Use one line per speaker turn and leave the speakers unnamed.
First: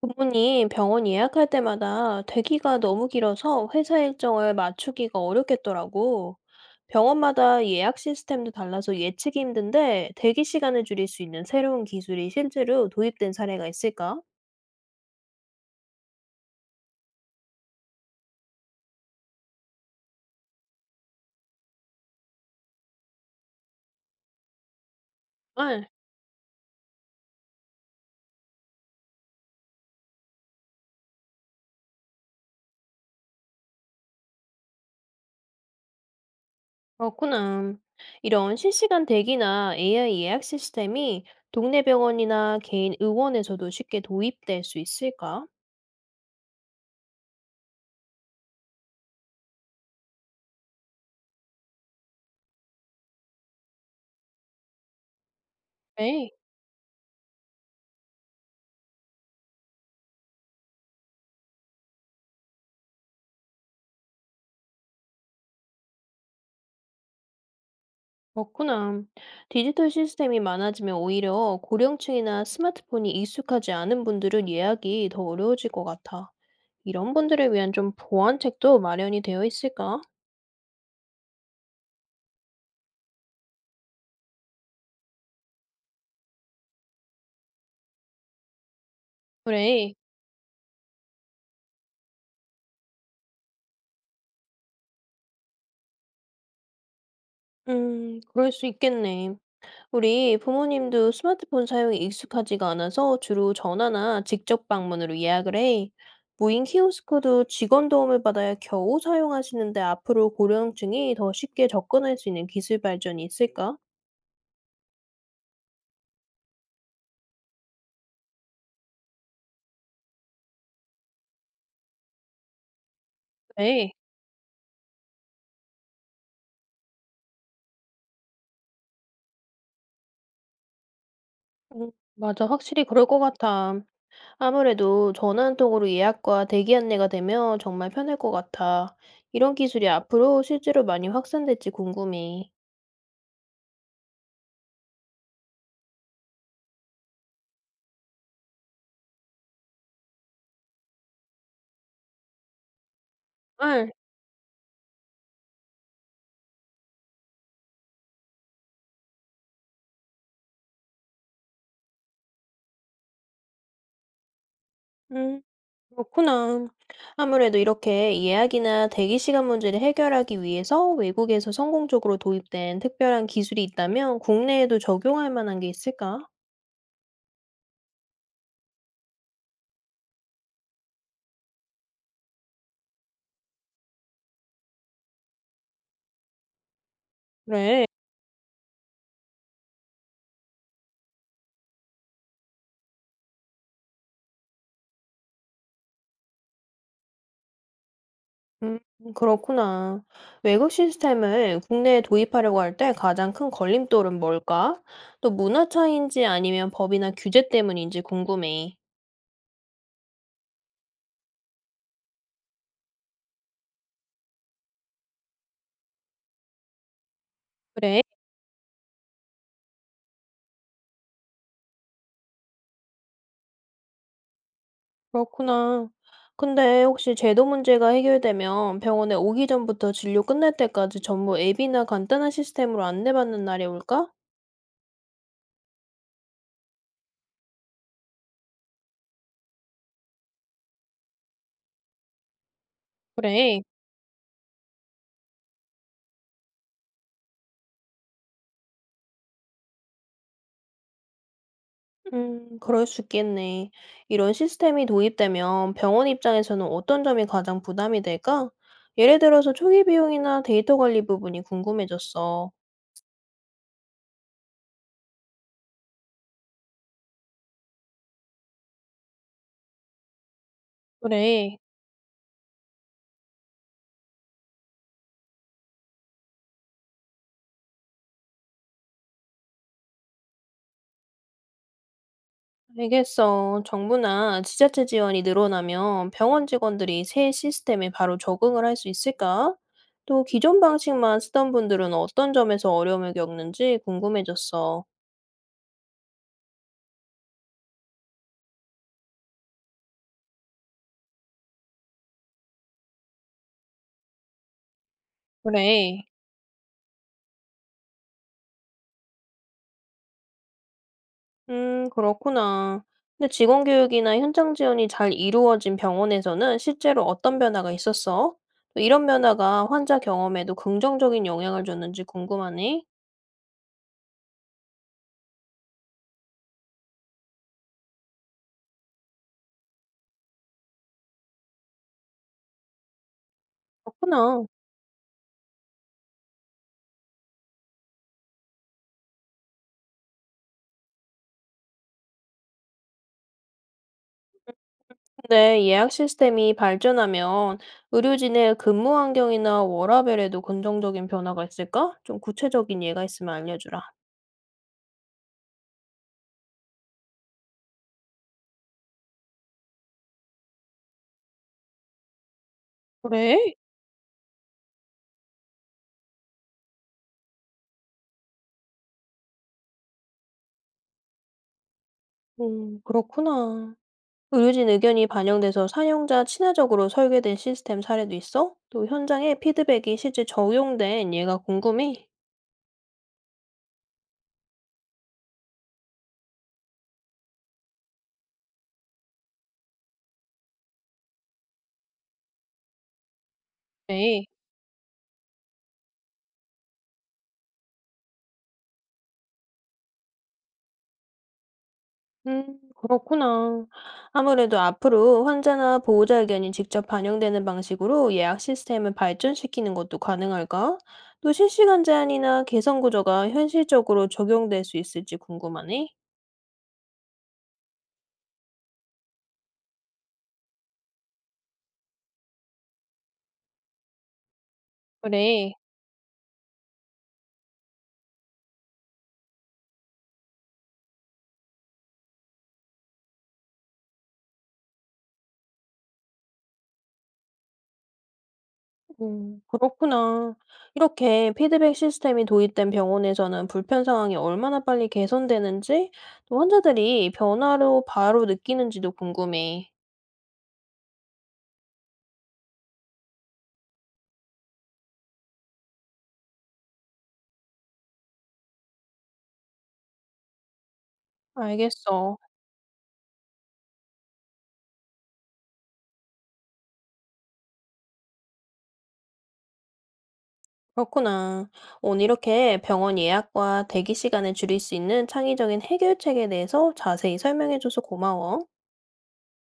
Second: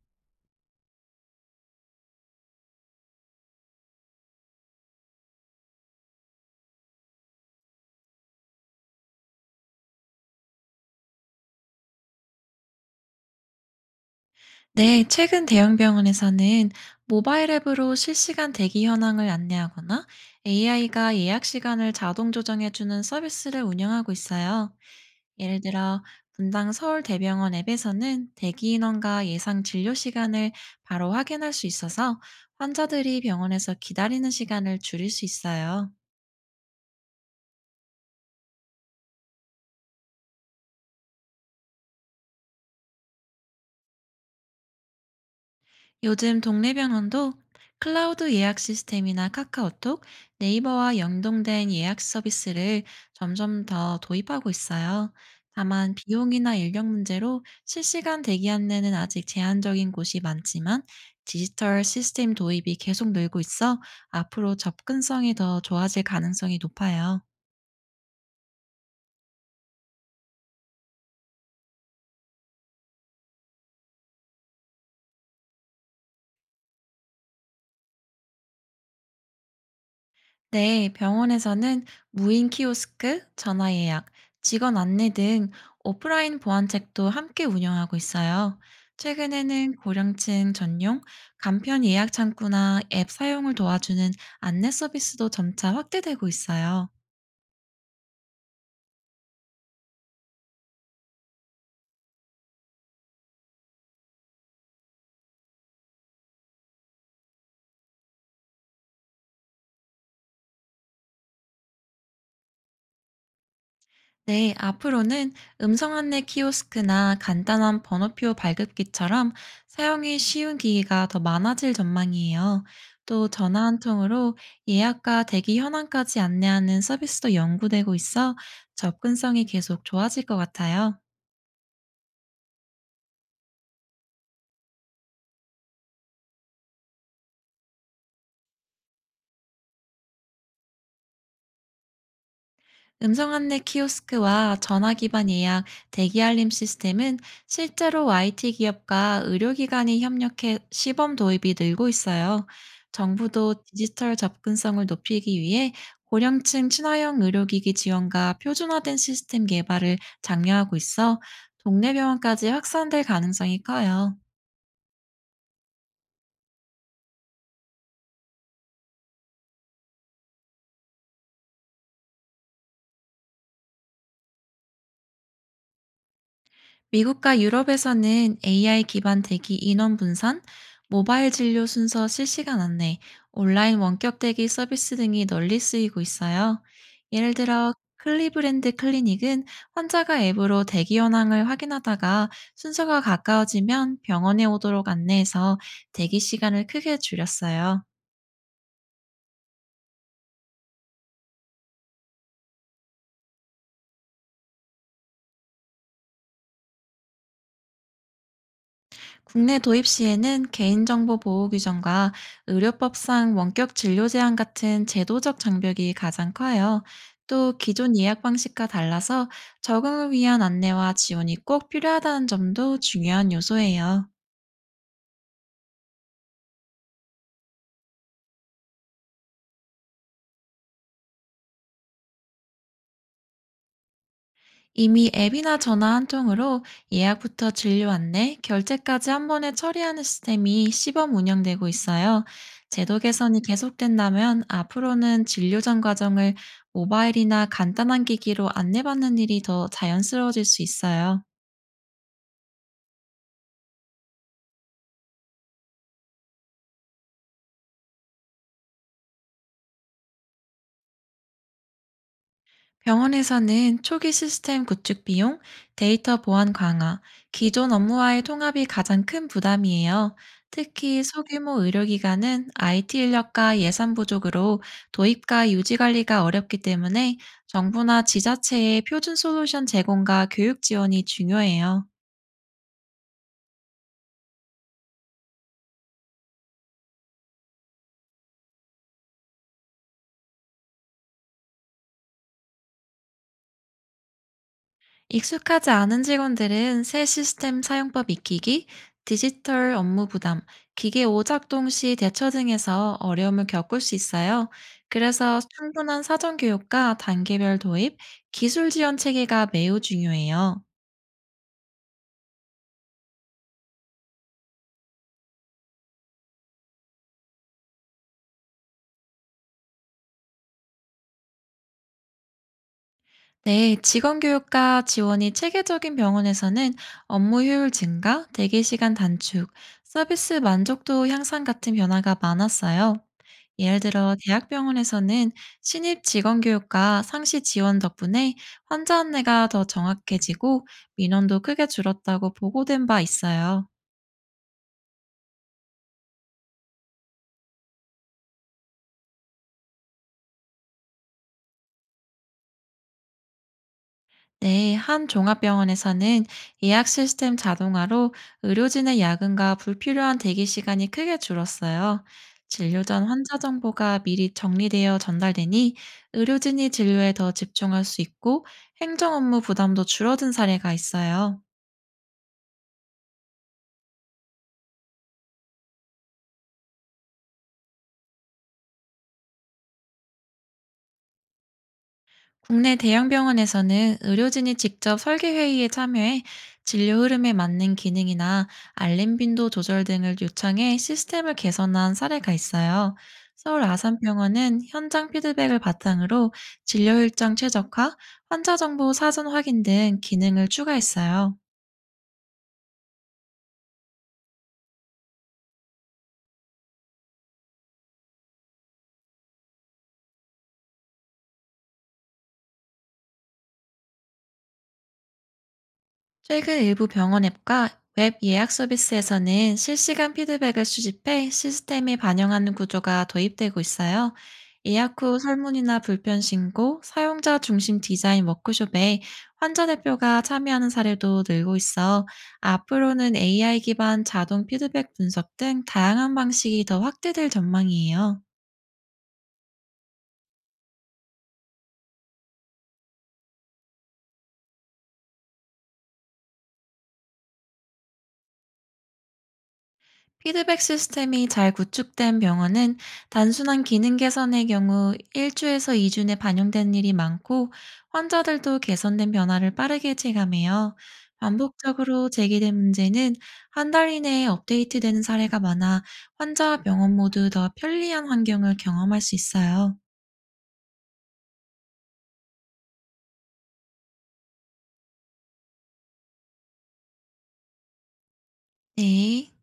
부모님 병원 예약할 때마다 대기가 너무 길어서 회사 일정을 맞추기가 어렵겠더라고. 병원마다 예약 시스템도 달라서 예측이 힘든데 대기 시간을 줄일 수 있는 새로운 기술이 실제로 도입된 사례가 있을까?
네, 최근 대형 병원에서는 모바일 앱으로 실시간 대기 현황을 안내하거나 AI가 예약 시간을 자동 조정해주는 서비스를 운영하고 있어요. 예를
아,
들어, 분당 서울대병원 앱에서는 대기 인원과 예상 진료 시간을 바로 확인할 수 있어서 환자들이 병원에서 기다리는 시간을 줄일 수 있어요.
그렇구나. 이런 실시간 대기나 AI 예약 시스템이 동네 병원이나 개인 의원에서도 쉽게 도입될 수 있을까?
요즘 동네 병원도 클라우드 예약 시스템이나 카카오톡, 네이버와 연동된 예약 서비스를 점점 더 도입하고 있어요. 다만
네.
비용이나 인력 문제로 실시간 대기 안내는 아직 제한적인 곳이 많지만 디지털 시스템 도입이 계속 늘고 있어 앞으로 접근성이 더 좋아질 가능성이 높아요.
그렇구나. 디지털 시스템이 많아지면 오히려 고령층이나 스마트폰이 익숙하지 않은 분들은 예약이 더 어려워질 것 같아. 이런 분들을 위한 좀 보완책도 마련이 되어 있을까?
네, 병원에서는 무인 키오스크, 전화 예약, 직원 안내 등 오프라인 보안책도 함께 운영하고 있어요. 최근에는
그래.
고령층 전용, 간편 예약 창구나 앱 사용을 도와주는 안내 서비스도 점차 확대되고 있어요.
그럴 수 있겠네. 우리 부모님도 스마트폰 사용이 익숙하지가 않아서 주로 전화나 직접 방문으로 예약을 해. 무인 키오스크도 직원 도움을 받아야 겨우 사용하시는데 앞으로 고령층이 더 쉽게 접근할 수 있는 기술 발전이 있을까?
네, 앞으로는 음성 안내 키오스크나 간단한 번호표 발급기처럼 사용이 쉬운 기기가 더 많아질 전망이에요. 또 전화 한
네.
통으로 예약과 대기 현황까지 안내하는 서비스도 연구되고 있어 접근성이 계속 좋아질 것 같아요.
맞아. 확실히 그럴 것 같아. 아무래도 전화한통으로 예약과 대기 안내가 되면 정말 편할 것 같아. 이런 기술이 앞으로 실제로 많이 확산될지 궁금해.
음성 안내 키오스크와 전화 기반 예약, 대기 알림 시스템은 실제로 IT 기업과 의료기관이 협력해 시범 도입이 늘고 있어요. 정부도
헐.
디지털 접근성을 높이기 위해 고령층 친화형 의료기기 지원과 표준화된 시스템 개발을 장려하고 있어 동네 병원까지 확산될 가능성이 커요.
음, 그렇구나. 아무래도 이렇게 예약이나 대기 시간 문제를 해결하기 위해서 외국에서 성공적으로 도입된 특별한 기술이 있다면 국내에도 적용할 만한 게 있을까?
미국과 유럽에서는 AI 기반 대기 인원 분산, 모바일 진료 순서 실시간 안내, 온라인 원격 대기 서비스 등이 널리 쓰이고 있어요. 예를 들어
그래.
클리브랜드 클리닉은 환자가 앱으로 대기 현황을 확인하다가 순서가 가까워지면 병원에 오도록 안내해서 대기 시간을 크게 줄였어요.
음, 그렇구나. 외국 시스템을 국내에 도입하려고 할 때 가장 큰 걸림돌은 뭘까? 또 문화 차이인지 아니면 법이나 규제 때문인지 궁금해.
국내 도입 시에는 개인정보 보호 규정과 의료법상 원격 진료 제한 같은 제도적 장벽이 가장 커요. 또 기존
그래,
예약 방식과 달라서 적응을 위한 안내와 지원이 꼭 필요하다는 점도 중요한 요소예요.
그렇구나. 근데 혹시 제도 문제가 해결되면 병원에 오기 전부터 진료 끝날 때까지 전부 앱이나 간단한 시스템으로 안내받는 날이 올까?
이미 앱이나 전화 한 통으로 예약부터 진료 안내, 결제까지 한 번에 처리하는 시스템이 시범 운영되고 있어요. 제도 개선이
그래.
계속된다면 앞으로는 진료 전 과정을 모바일이나 간단한 기기로 안내받는 일이 더 자연스러워질 수 있어요.
그럴 수 있겠네. 이런 시스템이 도입되면 병원 입장에서는 어떤 점이 가장 부담이 될까? 예를 들어서 초기 비용이나 데이터 관리 부분이 궁금해졌어.
병원에서는 초기 시스템 구축 비용, 데이터 보안 강화, 기존 업무와의 통합이 가장 큰 부담이에요. 특히
그래,
소규모 의료기관은 IT 인력과 예산 부족으로 도입과 유지 관리가 어렵기 때문에 정부나 지자체의 표준 솔루션 제공과 교육 지원이 중요해요.
알겠어. 정부나 지자체 지원이 늘어나면 병원 직원들이 새 시스템에 바로 적응을 할 수 있을까? 또 기존 방식만 쓰던 분들은 어떤 점에서 어려움을 겪는지 궁금해졌어.
익숙하지 않은 직원들은 새 시스템 사용법 익히기, 디지털 업무 부담, 기계 오작동 시 대처 등에서 어려움을 겪을 수 있어요. 그래서 충분한
그래.
사전 교육과 단계별 도입, 기술 지원 체계가 매우 중요해요.
그렇구나. 근데 직원 교육이나 현장 지원이 잘 이루어진 병원에서는 실제로 어떤 변화가 있었어? 또 이런 변화가 환자 경험에도 긍정적인 영향을 줬는지 궁금하네.
네, 직원교육과 지원이 체계적인 병원에서는 업무 효율 증가, 대기 시간 단축, 서비스 만족도 향상 같은 변화가 많았어요. 예를 들어
그렇구나.
대학병원에서는 신입 직원교육과 상시 지원 덕분에 환자 안내가 더 정확해지고 민원도 크게 줄었다고 보고된 바 있어요.
근데 예약 시스템이 발전하면 의료진의 근무 환경이나 워라밸에도 긍정적인 변화가 있을까? 좀 구체적인 예가 있으면 알려주라.
네, 한 종합병원에서는 예약 시스템 자동화로 의료진의 야근과 불필요한 대기 시간이 크게 줄었어요. 진료 전 환자
그래?
정보가 미리 정리되어 전달되니 의료진이 진료에 더 집중할 수 있고 행정 업무 부담도 줄어든 사례가 있어요.
그렇구나. 의료진 의견이 반영돼서 사용자 친화적으로 설계된 시스템 사례도 있어? 또 현장에 피드백이 실제 적용된 예가 궁금해.
국내 대형 병원에서는 의료진이 직접 설계 회의에 참여해 진료 흐름에 맞는 기능이나 알림 빈도 조절 등을 요청해 시스템을 개선한 사례가 있어요. 서울
네.
아산병원은 현장 피드백을 바탕으로 진료 일정 최적화, 환자 정보 사전 확인 등 기능을 추가했어요.
그렇구나. 아무래도 앞으로 환자나 보호자 의견이 직접 반영되는 방식으로 예약 시스템을 발전시키는 것도 가능할까? 또 실시간 제한이나 개선 구조가 현실적으로 적용될 수 있을지 궁금하네.
최근 일부 병원 앱과 웹 예약 서비스에서는 실시간 피드백을 수집해 시스템에 반영하는 구조가 도입되고 있어요. 예약 후
그래.
설문이나 불편 신고, 사용자 중심 디자인 워크숍에 환자 대표가 참여하는 사례도 늘고 있어 앞으로는 AI 기반 자동 피드백 분석 등 다양한 방식이 더 확대될 전망이에요.
그렇구나. 이렇게 피드백 시스템이 도입된 병원에서는 불편 상황이 얼마나 빨리 개선되는지, 또 환자들이 변화로 바로 느끼는지도 궁금해.
피드백 시스템이 잘 구축된 병원은 단순한 기능 개선의 경우 1주에서 2주 내 반영된 일이 많고 환자들도 개선된 변화를 빠르게 체감해요. 반복적으로
알겠어.
제기된 문제는 한 달 이내에 업데이트되는 사례가 많아 환자와 병원 모두 더 편리한 환경을 경험할 수 있어요.
그렇구나. 오늘 이렇게 병원 예약과 대기 시간을 줄일 수 있는 창의적인 해결책에 대해서 자세히 설명해줘서 고마워.
네.